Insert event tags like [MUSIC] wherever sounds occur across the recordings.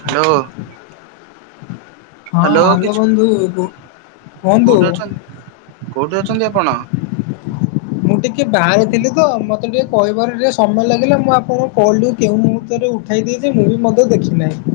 Hello ହଁ hello ବନ୍ଧୁ କୁହନ୍ତୁ। କୋଉଠି ଅଛନ୍ତି କୋଉଠି ଅଛନ୍ତି ଆପଣ? ମୁଁ ଟିକେ ବାହାରିଥିଲି ତ ମୋତେ ଟିକେ କହିବାର ଟିକେ ସମୟ ଲାଗିଲା ମୁଁ ଆପଣଙ୍କୁ କହିଲୁ କେଉଁ ମୁହ ଭିତରେ ଉଠାଇ ଦେଇିଛି ମୁଁ ବି ମଧ୍ୟ ଦେଖିନାହିଁ।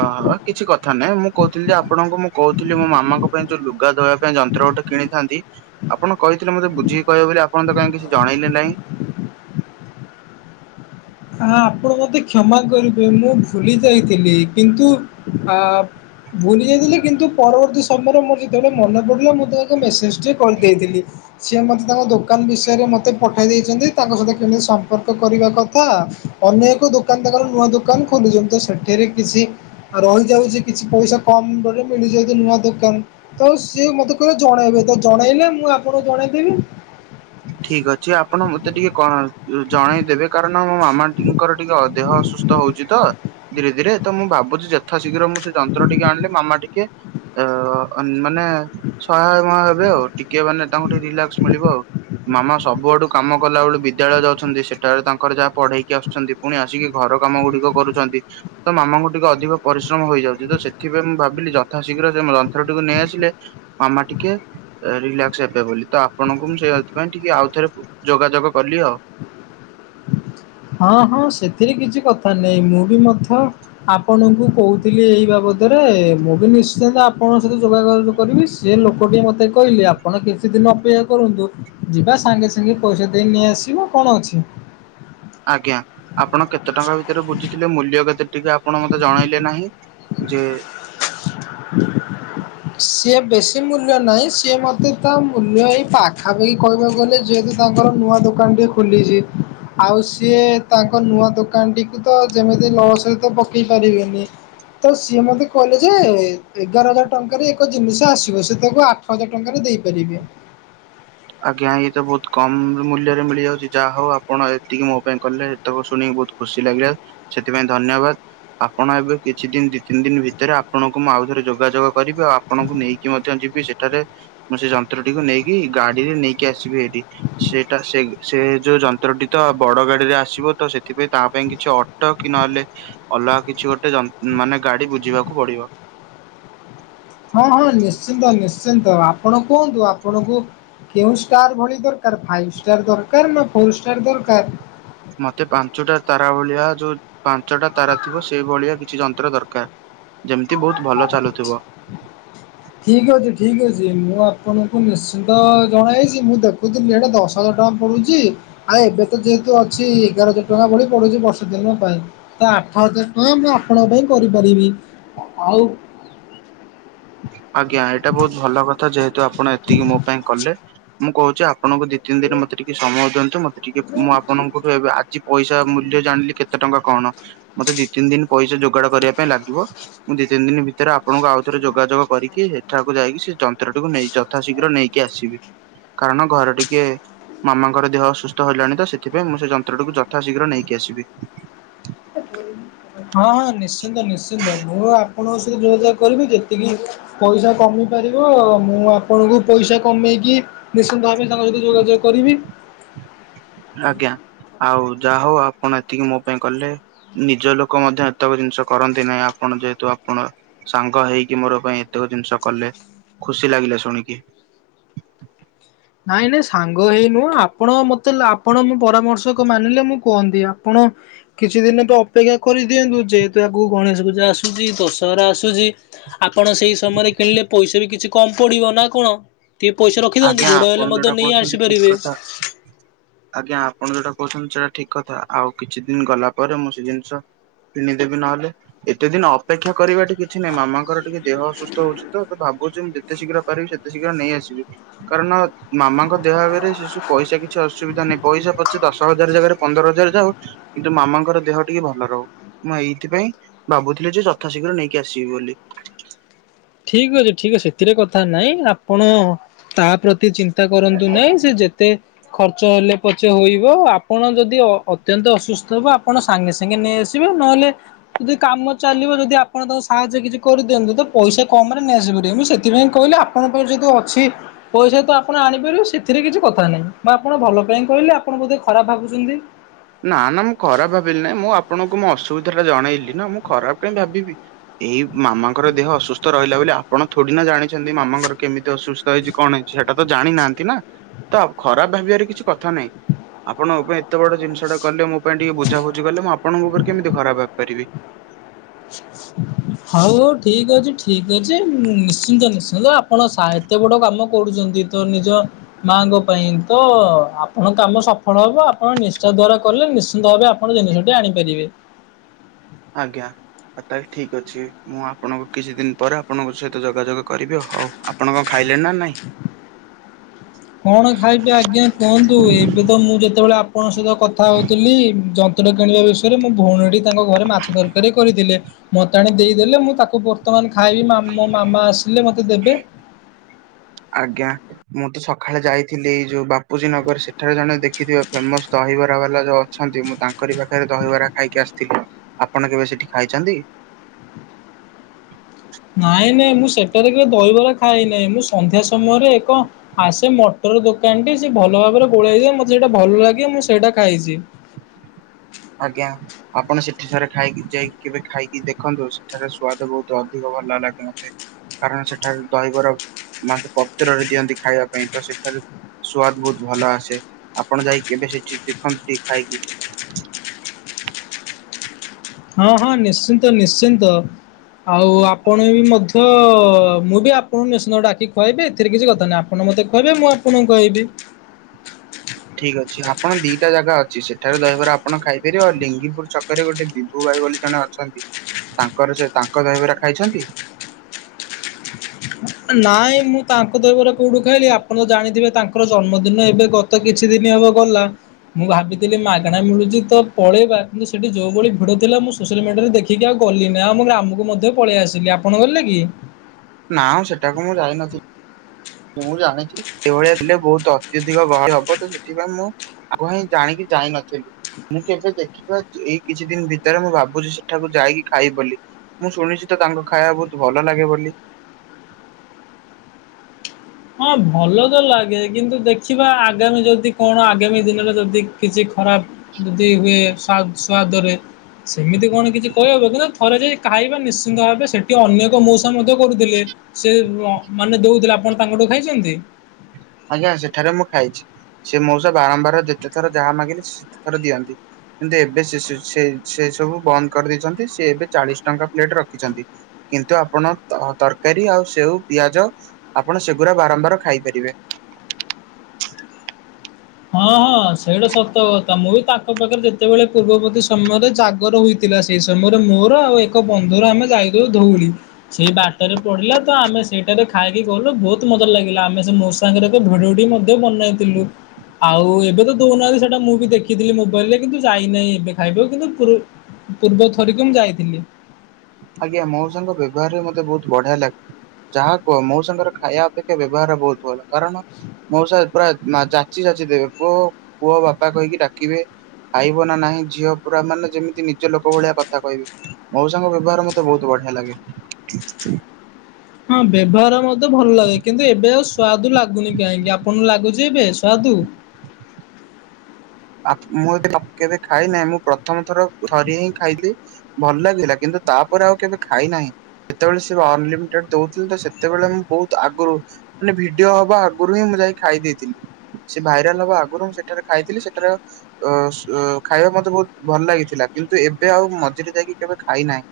ଓହୋ କିଛି କଥା ନାଇଁ ମୁଁ କହୁଥିଲି ଯେ ଆପଣଙ୍କୁ ମୁଁ କହୁଥିଲି ମୋ ମାମାଙ୍କ ପାଇଁ ଯୋଉ ଲୁଗା ଦବା ପାଇଁ ଯନ୍ତ୍ର ଗୋଟା କିଣିଥାନ୍ତି ଆପଣ କହିଥିଲେ ମୋତେ ବୁଝିକି କହିବେ ବୋଲି ଆପଣ ତ କାହିଁ କିଛି ଜଣେଇଲେ ନାହିଁ। ହ ଆପଣ ମତେ କ୍ଷମା କରିବେ ମୁଁ ଭୁଲି ଯାଇଥିଲି କିନ୍ତୁ ଆ ଭୁଲି ଯାଇଥିଲେ କିନ୍ତୁ ପରବର୍ତ୍ତୀ ସମୟରେ ମୋର ଯେତେବେଳେ ମନେ ପଡ଼ିଲା ମୁଁ ତାଙ୍କ ମେସେଜ୍ ଟଏ କରି ଦେଇଥିଲି। ସିଏ ମୋତେ ତାଙ୍କ ଦୋକାନ ବିଷୟରେ ମୋତେ ପଠେଇ ଦେଇଛନ୍ତି ତାଙ୍କ ସହିତ କେମିତି ସମ୍ପର୍କ କରିବା କଥା ଅନ୍ୟ ଏକ ଦୋକାନ ତାଙ୍କର ନୂଆ ଦୋକାନ ଖୋଲୁଚନ୍ତି। ତ ସେଠରେ କିଛି ଆ ରହିଯାଉଚି କିଛି ପଇସା କମ ବୋଲେ ମିଳିଯିବ ଯେ ନୂଆ ଦୋକାନ। ତ ସିଏ ମତେ କହିଲ ଜଣେଇବେ ତ ଜଣେଇଲେ ମୁଁ ଆପଣଙ୍କୁ ଜଣେଇଦେବି। ଠିକ ଅଛି ଆପଣ ମତେ ଟିକେ ଜଣେଇଦେବେ। କାରଣ ମୋ ମାମା ଟି ଙ୍କର ଟିକେ ଦେହ ଅସୁସ୍ଥ ହଉଚି ତ ଧୀରେ ଧୀରେ ତ ମୁଁ ଭାବୁଚି ଜ ଥା ଶୀଘ୍ର ମୁଁ ସେ ଯନ୍ତ୍ର ଟିକି ଆଣିଲେ ମାମା ଟିକେ ଅ ମାନେ ସହାୟମ ହେବେ ଆଉ ଟିକେ ମାନେ ତାଙ୍କୁ ଟିକେ ରିଲାକ୍ସ ମିଳିବ ଆଉ। ମାମା ସବୁଆଡୁ କାମ କଲା ବେଳୁ ବିଦ୍ୟାଳୟ ଯାଉଚନ୍ତି ସେଠାବେଳେ ତାଙ୍କର ଯାହା ପଢେଇକି ଆସୁଚନ୍ତି। ପୁଣି ଆସିକି ଘର କାମ ଗୁଡିକ କରୁଚନ୍ତି। ତ ମାମାଙ୍କୁ ଟିକେ ଅଧିକ ପରିଶ୍ରମ ହୋଇଯାଉଚି। ତ ସେଥିପାଇଁ ମୁଁ ଭାବିଲି ଯଥାଶୀଘ୍ର ସେ ଯନ୍ତ୍ରଟିକୁ ନେଇ ଆସିଲେ ମାମା ଟିକେ ରିଲାକ୍ସ ହେବେ ବୋଲି। ତ ଆପଣଙ୍କୁ ମୁଁ ସେଇ ସେଥିପାଇଁ ଟିକେ ଆଉଥରେ ଯୋଗାଯୋଗ କଲି ଆଉ। ହଁ ହଁ ସେଥିରେ କିଛି କଥା ନାହିଁ ମୁଁ ବି ମଧ୍ୟ ଆପଣଙ୍କୁ କହୁଥିଲି ଏଇ ବାବଦରେ ମୁଁ ବି ନିଶ୍ଚିନ୍ତ ଆପଣଙ୍କ ସହିତ ଯୋଗଯ କରିବି ସେ ଲୋକଟି ମତେ କହିଲେ ଆପଣ କିଛି ଦିନ ଅପେକ୍ଷା କରନ୍ତୁ। ଯିବା ସାଙ୍ଗେ ସାଙ୍ଗେ ପଇସା ଦେଇ ନେଇଆସିବ କଣ ଅଛି। ଆଜ୍ଞା। ଆପଣ କେତେ ଟଙ୍କା ଭିତରେ ବୁଝିଥିଲେ? ମୂଲ୍ୟ କେତେ ଟିକେ ଆପଣ ମତେ ଜଣେଇଲେ ନାହିଁ ଯେ [INAUDIBLE] ସିଏ ବେଶୀ ମୂଲ୍ୟ ନାହିଁ ସିଏ ମତେ ତା ମୂଲ୍ୟ ଏଇ ପାଖାପାଖି କହିବାକୁ ଗଲେ ଯେହେତୁ ତାଙ୍କର ନୂଆ ଦୋକାନ ଟିଏ ଖୋଲିଚି ଆଉ ସିଏ ତାଙ୍କ ନୂଆ ଦୋକାନଟିକୁ ତ ଯେମିତି ଲସରେ ତ ପକେଇ ପାରିବେନି। ତ ସିଏ ମତେ କହଲେ ଯେ ଏଗାର ହଜାର ଟଙ୍କାରେ ଏକ ଜିନିଷ ଆସିବ ସେ ତାକୁ ଆଠ ହଜାର ଟଙ୍କାରେ ଦେଇପାରିବେ। ଆଜ୍ଞା ଏଇ ତ ବହୁତ କମ ମୂଲ୍ୟରେ ମିଳିଯାଉଚି ଯାହା ହଉ ଆପଣ ଏତିକି ମୋ ପାଇଁ କଲେ। ଏତକ ଶୁଣିକି ବହୁତ ଖୁସି ଲାଗିଲା ସେଥିପାଇଁ ଧନ୍ୟବାଦ। ଆପଣ ଏବେ କିଛି ଦିନ ଦି ତିନି ଦିନ ଭିତରେ ଆପଣଙ୍କୁ ମୁଁ ଆଉ ଥରେ ଯୋଗାଯୋଗ କରିବି। ଆଉ ଆ ଆପଣଙ୍କୁ ନେଇକି ମଧ୍ୟ ଯିବି ସେଠାରେ ମୁଁ ସେ ଯନ୍ତ୍ରଟିକୁ ନେଇକି ଗାଡିରେ ନେଇକି ଆସିବି ଏଇଠି। ସେଟା ସେ ସେ ଯୋଉ ଯନ୍ତ୍ରଟି ତ ବଡ ଗାଡିରେ ଆସିବ ତ ସେଥିପାଇଁ ତା ପାଇଁ କିଛି ଅ ଟ କି ନହେଲେ ଅଲଗା କିଛି ଗୋଟେ ଜ ମାନେ ଗାଡି ବୁଝିବାକୁ ପଡିବ। ହଁ ହଁ ନିଶ୍ଚିନ୍ତ ନିଶ୍ଚିନ୍ତ। ଆପଣ କୁହନ୍ତୁ ଆପଣଙ୍କୁ କେଉଁ ଷ୍ଟାର ଭଳି ଦରକାର ଫାଇ ଷ୍ଟାର ଦରକାର ନା ଫୋର ଷ୍ଟାର ଦରକାର? ମତେ ପାଞ୍ଚଟା ତାରା ଭଳିଆ ଯୋଉ ପାଞ୍ଚଟା ତାରା ଥିବ ସେଇ ଭଳିଆ କିଛି ଯନ୍ତ୍ର ଦରକାର ଯେମିତି ବହୁତ ଭଲ ଚାଲୁଥିବ। ହ [INAUDIBLE] ଠିକ୍ ଅଛି ଠିକ୍ ଅଛି ମୁଁ ଆପଣଙ୍କୁ ନିଶ୍ଚିନ୍ତ ଜଣାଇଚି ମୁଁ ଦେଖ କୁଥିଲୁ ସେଟା ଦଶ ହଜାର ଟଙ୍କା ପଡଡୁଚି। ଆ ଏବେ ତ ଯେହେତୁ ଅଛି ଏଗାର ହଜାର ଟଙ୍କା ଭଳି ପଡୁଚି ବର୍ଷ ଦିନ ପାଇଁ। ତ ଆଠ ହଜାର ଟଆଁ ମୁଁ ଆପଣଙ୍କ ପାଇଁ କରିପାରିବି। ଆଉ। ଆଜ୍ଞା ଏଇଟା ବହୁତ ଭଲ କ ଥା ଯେହେତୁ ଆପଣ ଏତିକି ମୋ ପାଇଁ କଲେ। ମୁଁ କହୁଚି ଆପଣଙ୍କୁ ଦି ତିନି ଦିନ ମତେ ଟିକେ ସମୟ ଦିଅନ୍ତୁ ମତେ ଟିକେ ମୁଁ ଆପଣଙ୍କଠୁ ଏବେ ଆଜି ପଇସା ମୂଲ୍ୟ ଜାଣିଲି କେତେ ଟଙ୍କା କଣ। ମତେ ଦି ତିନି ଦିନ ପଇସା ଯୋଗାଡ କରିବା ପାଇଁ ଲାଗିବ ମୁଁ ଦି ତିନି ଦିନ ଭିତରେ ଆପଣଙ୍କୁ ଆଉଥରେ ଯୋଗାଯୋଗ କରିକି ସେଠାକୁ ଯାଇକି ସେ ଯନ୍ତ୍ରଟିକୁ ନେଇ ଯଥାଶୀଘ୍ର ନେଇକି ଆସିବି। କାରଣ ଘର ଟିକେ ମାମାଙ୍କର ଦେହ ଅସୁସ୍ଥ ହେଲାଣି ତ ସେଥିପାଇଁ ମୁଁ ସେ ଯନ୍ତ୍ରଟିକୁ ଯଥାଶୀଘ୍ର ନେଇକି ଆସିବି। ଆଜ୍ [INAUDIBLE] ହଁ ହଁ ନିଶ୍ଚିନ୍ତ ନିଶ୍ଚିନ୍ତ ମୁଁ ଆପଣଙ୍କ ସହିତ ଯୋଗାଯୋଗ କରିବି ଯେତିକି ପଇସା କମି ପାରିବ ମୁଁ ଆପଣଙ୍କୁ ପଇସା କମେଇକି ନିଶ୍ଚିନ୍ତ ଭାବେ ତାଙ୍କ ସହିତ ଯୋଗାଯୋଗ କରିବି। ଆଜ୍ଞା ଆଉ ଯାହା ହଉ ଆପଣ ଏତିକି ମୋ ପାଇଁ କଲେ। ନିଜ ଲୋକ ମଧ୍ୟ ଏତକ ଜିନିଷ କରନ୍ତି ନାହିଁ ଆପଣ ଯେହେତୁ ଆପଣ ସାଙ୍ଗ ହେଇକି ମୋର ପାଇଁ ଏତକ ଜିନିଷ କଲେ ଖୁସି ଲାଗିଲା ଶୁଣିକି। ନାଇଁ ନାଇଁ ସାଙ୍ଗ ହେଇ ନୁହଁ ଆପଣ ମତେ ଆପଣ ମୋ ପରାମର୍ଶ କ ମାନିଲେ ମୁଁ କୁହନ୍ତି ଆପଣ କିଛି ଦିନ ତ ଅପେକ୍ଷା କରିଦିଅନ୍ତୁ ଯେହେତୁ ଆଗକୁ ଗଣେଶ ପୂଜା ଆସୁଚି ଦଶହରା ଆସୁଚି। ଆପଣ ସେଇ ସମୟରେ କିଣିଲେ ପଇସା ବି କିଛି କମ ପଡିବ ନା କଣ ଟିକେ ପଇସା ରଖିଦିଅନ୍ତୁ। ଆଜ୍ଞା ହେଲେ ଆପଣ ମଧ୍ୟ ଯୋଉଟା ନେଇ କହୁଛନ୍ତି ଠିକ ଆସିପାରିବେ। କଥା। ଆଜ୍ଞା ଆପଣ ଯଉଟା କହୁଛନ୍ତି ସେଟା ଠିକ କଥା ଆଉ କିଛି ଦିନ ଗଲା ପରେ ମୁଁ ସେ ଜିନିଷ କିଣିିଦେବି ନହେଲେ। ଏତେ ଦିନ ଅପେକ୍ଷା କରିବା ଟି କିଛି ନାହିଁ ମାମାଙ୍କର ଟିକେ ଦେହ ଅସୁସ୍ଥ ହଉଛି ତ ଭାବୁଛି ମୁଁ ଯେତେ ଶୀଘ୍ର ପାରିବି ସେତେ ଶୀଘ୍ର ନେଇ ଆସିବି। କାରଣ ମାମାଙ୍କ ଦେହଆଗରେ ସେସବୁ ପଇସା କିଛି ଅସୁବିଧା ନାହିଁ ପଇସା ପଛେ ଦଶ ହଜାର ଜାଗାରେ ପନ୍ଦର ହଜାର ଯାଉ କିନ୍ତୁ ମାମାଙ୍କର ଦେହ ଟିକେ ଭଲ ରହୁ। ମୁଁ ଏଇଥିପାଇଁ ଭାବୁଥିଲି ଯେ ଯଥା ଶୀଘ୍ର ନେଇକି ଆସିବି ବୋଲି। ଠିକ ଅଛି ଠିକ ଅଛି ସେଥିରେ କଥା ନାଇଁ ଆପଣ ତା ପ୍ରତି ଚିନ୍ତା କରନ୍ତୁ ନାହିଁ ସେ ଯେ ତେ ଖର୍ଚ୍ଚ ହେଲେ ପଛେ ହୋଇବ ଆପଣ ଯଦି ଅତ୍ୟନ୍ତ ଅସୁସ୍ଥ ହେବ ଆପଣ ସାଙ୍ଗେ ସାଙ୍ଗେ ନେଇ ଆସ ନହେଲେ ଯଦି କାମ ଚାଲିବ ଯଦି ଆପଣ ତାଙ୍କୁ ସାହାଯ୍ୟ କିଛି କରିଦିଅନ୍ତୁ ତ ପଇସା କମ୍ରରେ ନେଇଆସିପା ରିବେ ମୁଁ ସେଥିପାଇଁ କହିଲି ଆପଣଙ୍କ ପାଖେ ଯଦି ଅଛି ପଇସା ତ ଆପଣ ଆଣିପାରିବେ ସେଥିରେ କିଛି କଥା ନାହିଁ ବା ଆପଣ ଭଲ ପାଇଁ କହିଲେ ଆପଣ ବୋଧେ ଖରାପ ଭାବୁଛନ୍ତି। ନା ନା ମୁଁ ଖରାପ ଭାବିଲି ନାହିଁ ମୁଁ ଆପଣଙ୍କୁ ମୁଁ ଅସୁବିଧା ଟା ଜଣେଇଲି ନା ମୁଁ ଖରାପ କାଇଁ ଭାବିବି। ଏଇ ମାମାଙ୍କର ଦେହ ଅସୁସ୍ଥ ରହିଲା ବୋଲି ଆପ ଆପଣ ଥୋଡି ନା ଜାଣିଛନ୍ତି ମାମାଙ୍କର କେମିତି ଅସୁସ୍ଥ ହେଇଛି କଣ ହେଇଛି ସେଟା ତ ଜାଣିନାହାନ୍ତି ନା? ତ ଖରାପ ଭାବିବାରେ କିଛି କଥା ନାଇଁ ଆପଣ ମୋ ପାଇଁ ଏତେ ବଡ ଜି ଷଟା କଲେ ମୋ ପାଇଁ ଟିକେ ବୁଝା ବୁଝି କଲେ ମୁଁ ଆପଣଙ୍କ ଉପରେ କେମିତି ଖରାପ ଭାବି ପାରିବି। ହଉ ଠିକ୍ ଅଛି ଠିକ ଅଛି ନିଶ୍ଚିନ୍ତ ନିଶ୍ଚିନ୍ତ ଆପଣ ସା ଏତେ ବଡ଼ କାମ କରୁଛନ୍ତି ତ ନିଜ ମାଙ୍କ ପାଇଁ ତ ଆପଣଙ୍କ କାମ ସଫଳ ହବ ଆପଣ ନିଶ୍ଚ ଦ୍ଵାର କଲେ ନିଶ୍ଚିନ୍ତ ଭାବେ ଆପ ଆପଣ ଜିନିଷଟି ଆଣିପାରିବେ। ଆଜ୍ଞା। ଆଉ ତାହେଲେ ଠିକ ଅଛି ମୁଁ ଆପଣଙ୍କୁ କିଛି ଦିନ ପରେ ଆପଣଙ୍କ ସହିତ ଯୋଗାଯୋଗ କରିବି ହଉଆପ ଆପଣକଣ ଖାଇଲେଣି ନା ନାଇଁ? କଣ ଖାଇବି ଆଜ୍ଞା କୁହନ୍ତୁ ଏବେ ତ ମୁଁ ଯେତେବେଳେ ଆପଣଙ୍କ ସହିତ କଥା ହଉଥିଲି ଯନ୍ତ ଯନ୍ତ୍ର ଟା କିଣିବା ବିଷୟରେ ମୋ ଭଉଣୀ ଘଠି ତାଙ୍କ ଘରେ ମାଛ ତରକାରୀ କରିଥିଲେ ମତେ ଆଣି ଦେଇଦେଲେ ମୁଁ ତାକୁ ବର୍ତ୍ତମାନ ଖାଇବି ମ ମୋ ମାମା ଆସିଲେ ମତେ ଦେବେ। ଆଜ୍ଞା। ମୁଁ ତ ସକାଳେ ଯାଇଥିଲି ଏଇ ଯୋଉ ବାପୁଜୀ ନଗର ସେଠାରେ ଜଣେ ଦେଖିଥିବେ ଫେମସ ଦହିବରା ବାଲା ଜ ଅଛନ୍ତି ମୁଁ ତାଙ୍କରି ପାଖରେ ଦହିବରା ଖାଇକି ଆସିଥିଲି ଆପଣ କେବେ ସେଠି ଖାଇଛନ୍ତି? ନାଇଁ ନାଇଁ ମୁଁ ସେଠାରେ କେବେ ଦହିବରା ଖାଇ ନାହିଁ। ମୁଁ ସନ୍ଧ୍ୟା ସମୟରେ ଏକ ଆ ସେ ମଟର ଦୋକାନଟି ସିଏ ଭଲ ଭାବରେ ଗୋଳାଇଦିଏ ମୋତେ ସେଇଟା ଭଲ ଲାଗେ ମୁଁ ସେଇଟା ଖାଇଚି। ଆଜ୍ଞା। ଆପଣ ସେଠି ଥରେ ଖାଇକି ଯାଇକି କେବେ ଖାଇକି ଦେଖନ୍ତୁ ସେଠାର ସ୍ଵାଦ ବହୁତ ଅଧିକ ଭଲ ଲାଗେ ମୋତେ। କାରଣ ସେଠାରେ ଦହିବରା ମାନେ ପତ୍ରରେ ଦିଅନ୍ତି ଖାଇବା ପାଇଁ। ତ ସେଠାରେ ସୁଆଦ ବହୁତ୍ ଭଲ ଆସେ। ଆପଣ ଯାଇ କେବେ ସେଠି ଦେଖନ୍ତୁ କେବେ ଖାଇକି। ହଁ ହଁ ନିଶ୍ଚିନ୍ତ ନିଶ୍ଚିନ୍ତ। ଆଉ ଆପଣ ବି ମଧ୍ୟ ମୁଁ ବି ଆପଣଙ୍କୁ ନିଶ୍ଚିନ୍ତ ଡାକି ଖୁଆଇବି ଏଥିରେ କିଛି କଥା ନାହିଁ। ଆ ଆପଣ ମୋତେ ଖୁଆଇବେ ମୁଁ ଆପଣଙ୍କୁ ଖୁଆଇବି। ଠିକ୍ ଅଛି। ଆପଣ ଦିଟା ଜାଗା ଅଛି ସେଠାରେ ଦହିବରା ଆପଣ ଖାଇପାରିବେ। ଆଉ ଲିଙ୍ଗିପୁର ଛ କରେ ଗୋଟେ ବିଭୁ ଭାଇ ବୋଲି ଜଣେ ଅଛନ୍ତି, ତାଙ୍କର ସେ ତାଙ୍କ ଦହିବରା ଖାଇଛନ୍ତି? ନାଇଁ ମୁଁ ତାଙ୍କ ଦହିବରା କୋଉଠି ଖାଇଲି, ଆପଣ ତ ଜାଣିଥିବେ ତାଙ୍କର ଜନ୍ମଦିନ ଏବେ ଗ ତ କିଛି ଦିନ ହବ ଗଲା। ମୁଁ ଭାବିଥିଲି ମାଗଣା ମିଳୁଚି ତ ପଳେଇବା। କିନ୍ତୁ ସେଠି ଯୋଉ ଭଳି ଭିଡ ଥିଲା ମୁଁ ସୋସିଆଲ୍ ମିଡ଼ିଆରେ ଦେଖିକି ଆଉ ଗଲିନି। ଆମ ଗ୍ରାମକୁ ମଧ୍ୟ ପଳେଇ ଆସିଲି। ଆପଣ ଗଲେ କି? ନାଁ ସେଟାକୁ ମୁଁ ଜାଇନଥି ମୁଁ ଜାଣିଥିଲି ସେଇଭଳିଆ ହେଲେ ବହୁତ ଅତ୍ୟଧିକ ଗହଳି ହବ। ତ ସେଥିପାଇଁ ମୁଁ ଆଗୁଆ ହିଁ ଜାଣିକି ମୁଁ ଜାଇ ନଥିଲି। ମୁଁ କେବେ ଦେଖିବା ଏଇ କିଛି ଦିନ ଭିତରେ ମୁଁ ଭାବୁଚି ସେଠାକୁ ଯାଇକି ଖାଇବି ବୋଲି। ମୁଁ ଶୁଣିଚି ତ ତାଙ୍କ ଖାଇବା ବହୁତ ଭଲ ଲାଗେ ବୋଲି। ହଁ ଭଲ ତ ଲାଗେ। କିନ୍ତୁ ଦେଖିବା ଆଗାମୀ ଯଦି କଣ ଆଗାମୀ ଦିନରେ ଯଦି କିଛି ଖରାପ୍ ଯଦି ହୁଏ ସୁଆ ସ୍ୱାଦ ରେ ସେମିତି କଣ କିଛି କହିହବ କି, [UNINTELLIGIBLE] ଥରେ ଯାଇ ଖାଇବା ନିଶ୍ଚିନ୍ତ ଭାବେ। ସେଠି ଅନ୍ୟ ଏକ ମଉସା ମଧ୍ୟ କରୁଥିଲେ। ସେ ମାନେ ଦଉଥିଲେ ଆପଣ ତାଙ୍କଠୁ ଖାଇଛନ୍ତି? ଆଜ୍ଞା ସେଠାରେ ମୁଁ ଖାଇଚି। ସେ ମଉସା ବାରମ୍ବାର ଯେତେ ଥର ଯାହା ମାଗିଲେ ସେତେ ଥର ଦିଅନ୍ତି। କିନ୍ତୁ ଏବେ ସେ ସେ ସବୁ ବନ୍ଦ କରିଦେଇଛନ୍ତି ସେ ଏବେ ଚାଳିଶ ଟଙ୍କା ପ୍ଲେଟ ରଖିଛନ୍ତି। କିନ୍ତୁ ଆପଣ ତ ତରକାରୀ ଆଉ ସେଉ, ପିଆଜ ଆପଣ ସେଗୁରା ବାରମ୍ବାର ଖାଇପାରିବେ। ହଁ ହଁ ସେଇଟା ସତ କଥା। ମୁଁ ବି ତାଙ୍କ ପାଖରେ ଯେତେବେଳେ ପୂର୍ବବର୍ତ୍ତି ସମୟରେ ଜାଗର ହୋଇ ଥିଲା ସେଇ ସମୟରେ ମୋର ଆଉ ଏକ ବନ୍ଧୁ ର ଆମେ ଯାଇଥିଲୁ ଧଉଳି। ସେଇ ବାଟରେ ପଡିଲା ତ ଆମେ ସେଇଟାରେ ଖାଇକି ଗଲୁ ବହୁତ ମଜା ଲାଗିଲା। ଆମେ ସେ ମଉ ସା ଙ୍କର ଭିଡିଓ ଟି ମଧ୍ୟ ବନେଇଥିଲୁ। ଆଉ ଏବେ ତ ଦଉନାହାନ୍ତି ସେଟା ମୁଁ ବି ଦେଖିଥିଲି ମୋବାଇଲ ରେ କିନ୍ତୁ ଯାଇନାହିଁ ଏବେ ଖାଇବାକୁ କିନ୍ତୁ ପୂ ପୂର୍ବ ଥରିକ ମୁଁ ଯାଇଥିଲି। ଆଜ୍ଞା। ମଉସାଙ୍କ ବ୍ୟବହାରରେ ମତେ ବହୁତ ବଢିଆ ଲା ଯାହା କୁହ ମଉସା ଙ୍କର ଖାଇବା ଅପେକ୍ଷା ବ୍ୟବହାର ବହୁତ ଭଲ। କାରଣ ମଉସା ପୁରା ଯାଚି ଯାଚି ଦେବେ। ପୁଅ ପୁଅ ବାପା କହିକି ଡାକିବେ। ଖାଇବ ନା ନାହିଁ ଝିଅ ପୁରା ମାନେ ଯେମିତି ନିଜ ଲୋକ ଭଳିଆ କଥା କହିବେ। ମଉସା ଙ୍କ ବ୍ୟବହାର ମ ମତେ ବହୁତ ବଢିଆ ଲାଗେ। ହଁ ବ୍ୟବହାର ମତେ ଭଲ ଲାଗେ। କିନ୍ତୁ ଏବେ ଆଉ ସ୍ୱାଦୁ ଲାଗୁନି। କାହିଁକି ଆପଣଙ୍କୁ ଲାଗୁଚି ଏବେ ସ୍ୱାଦୁ? [UNINTELLIGIBLE] କେବେ ଖାଇ ନାହିଁ। ମୁଁ ପ୍ରଥମ ଥର ଥରିଏ ହିଁ ଖାଇଲି। ଭଲ ଲାଗିଲା କିନ୍ତୁ ତାପରେ ଆଉ କେବେ ଖାଇନାହିଁ। ଯେତେବେଳେ ସେ ଅନଲିମିଟେଡ୍ ଦଉଥିଲେ ତ ସେତେବେଳେ ମୁଁ ବହୁତ ଆଗରୁ ମାନେ ଭିଡିଓ ହବା ଆଗରୁ ହିଁ ମୁଁ ଯାଇ ଖାଇ ଦେଇଥିଲି। ସେ ଭାଇରାଲ ହବା ଆଗରୁ ମୁଁ ସେଠାରେ ଖାଇଥିଲି। ସେ [UNINTELLIGIBLE] ଅ ଖାଇବା ମତେ ବହୁତ ଭଲ ଲାଗିଥିଲା କିନ୍ତୁ ଏବେ ଆଉ ମଝିରେ ଯାଇକି କେବେ ଖାଇନାହିଁ।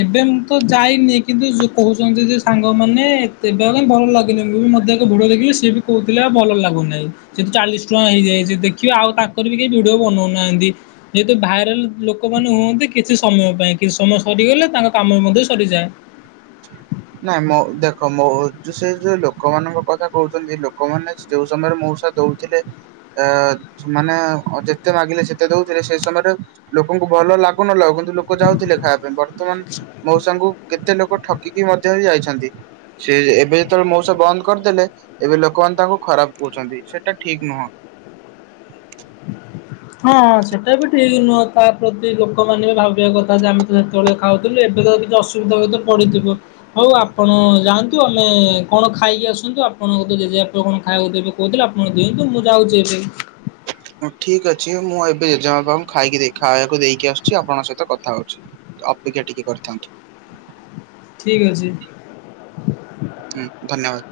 ଏବେ ମୁଁ ତ ଯାଇନି କିନ୍ତୁ ଯୋ କହୁଛନ୍ତି ଯେ ସାଙ୍ଗମାନେ ଏତେ [UNINTELLIGIBLE] ଭଲ ଲାଗିନେଇ ମୁଁ ବି ମଧ୍ୟ ଏକ ଭିଡ଼ିଓ ଦେଖିଲି ସିଏ ବି କହୁଥିଲେ ଆଉ ଭଲ ଲାଗୁନାହି। କିନ୍ତୁ ଚାଳିଶ ଟଙ୍କା ହେଇଯାଏ ଦେଖିବେ ଆଉ ତାଙ୍କର ବି କେହି ଭିଡିଓ ବନଉନାହାନ୍ତି ଯେହେତୁ ଭାଇରାଲ ଲୋକମାନେ ହୁଅନ୍ତି କିଛି ସମୟ ପାଇଁ କିଛି ସମୟ ସରିଗଲେ ତାଙ୍କ କାମ ମଧ୍ୟ ସରିଯାଏ। ନାଇଁ ମୋ ଦେଖ ମୋ ସେ ଯୋଉ ଲୋକମାନଙ୍କ କଥା କହୁଛନ୍ତି ଲୋକମାନେ ଯୋଉ ସମୟରେ ମଉସା ଦଉଥିଲେ ଏ ମାନେ ଯେତେ ମାଗିଲେ ଯେତେ ଦଉଥିଲେ ସେଇ ସମୟରେ ଲୋକଙ୍କୁ ଭଲ ଲାଗୁନ ଲାଗୁ କିନ୍ତୁ ଲୋକ ଯାଉଥିଲେ ଖାଇବା ପାଇଁ ବର୍ତମାନ ମଉସା ଙ୍କୁ କେତେ ଲୋ ଠକିକି ମଧ୍ୟ ଯାଇଛନ୍ତି ସେ ଏବେ ଯେତେବେଳେ ମଉସା ବନ୍ଦ କରିଦେଲେ ଏବେ ଲୋକମାନେ ତାଙ୍କୁ ଖରାପ କହୁଛନ୍ତି ସେଟା ଠିକ ନୁହଁ। ହଁଁ ସେଟା ବି ଠିକ ନୁହଁ ତା ପ୍ରତି ଲୋକମାନେ ବି ଭାବିବା କଥା ଯେ ଆମେ ତ ସେତେବେଳେ ଖାଉଥିଲୁ ଏବେ ତ କିଛି ଅସୁବିଧା ହୁଏ ତ ପଡିଥିବ। ହଉ ଆପଣ ଯାଆନ୍ତୁ ଆମେ କଣ ଖାଇକି ଆସନ୍ତୁ ଆପଣ ଜେଜେବାପା କଣ ଖାଇବାକୁ ଦେବେ କହୁଥିଲେ ଆପଣ ଦିଅନ୍ତୁ ମୁଁ ଯାଉଛି ଏବେ। ହ ଠିକ୍ ଅଛି ମୁଁ ଏବେ ଜେଜବାପା ଙ୍କୁ ଖାଇକିଦେଇକି ଖାଇବାକୁ ଦେଇକି ଆସୁଛି ଆପଣଙ୍କ ସହିତ କଥା ହଉଛି। ଅପେକ୍ଷା ଟିକେ କରିଥାନ୍ତୁ। ଠିକ୍ ଅଛି। ହୁଁ ଧନ୍ୟବାଦ।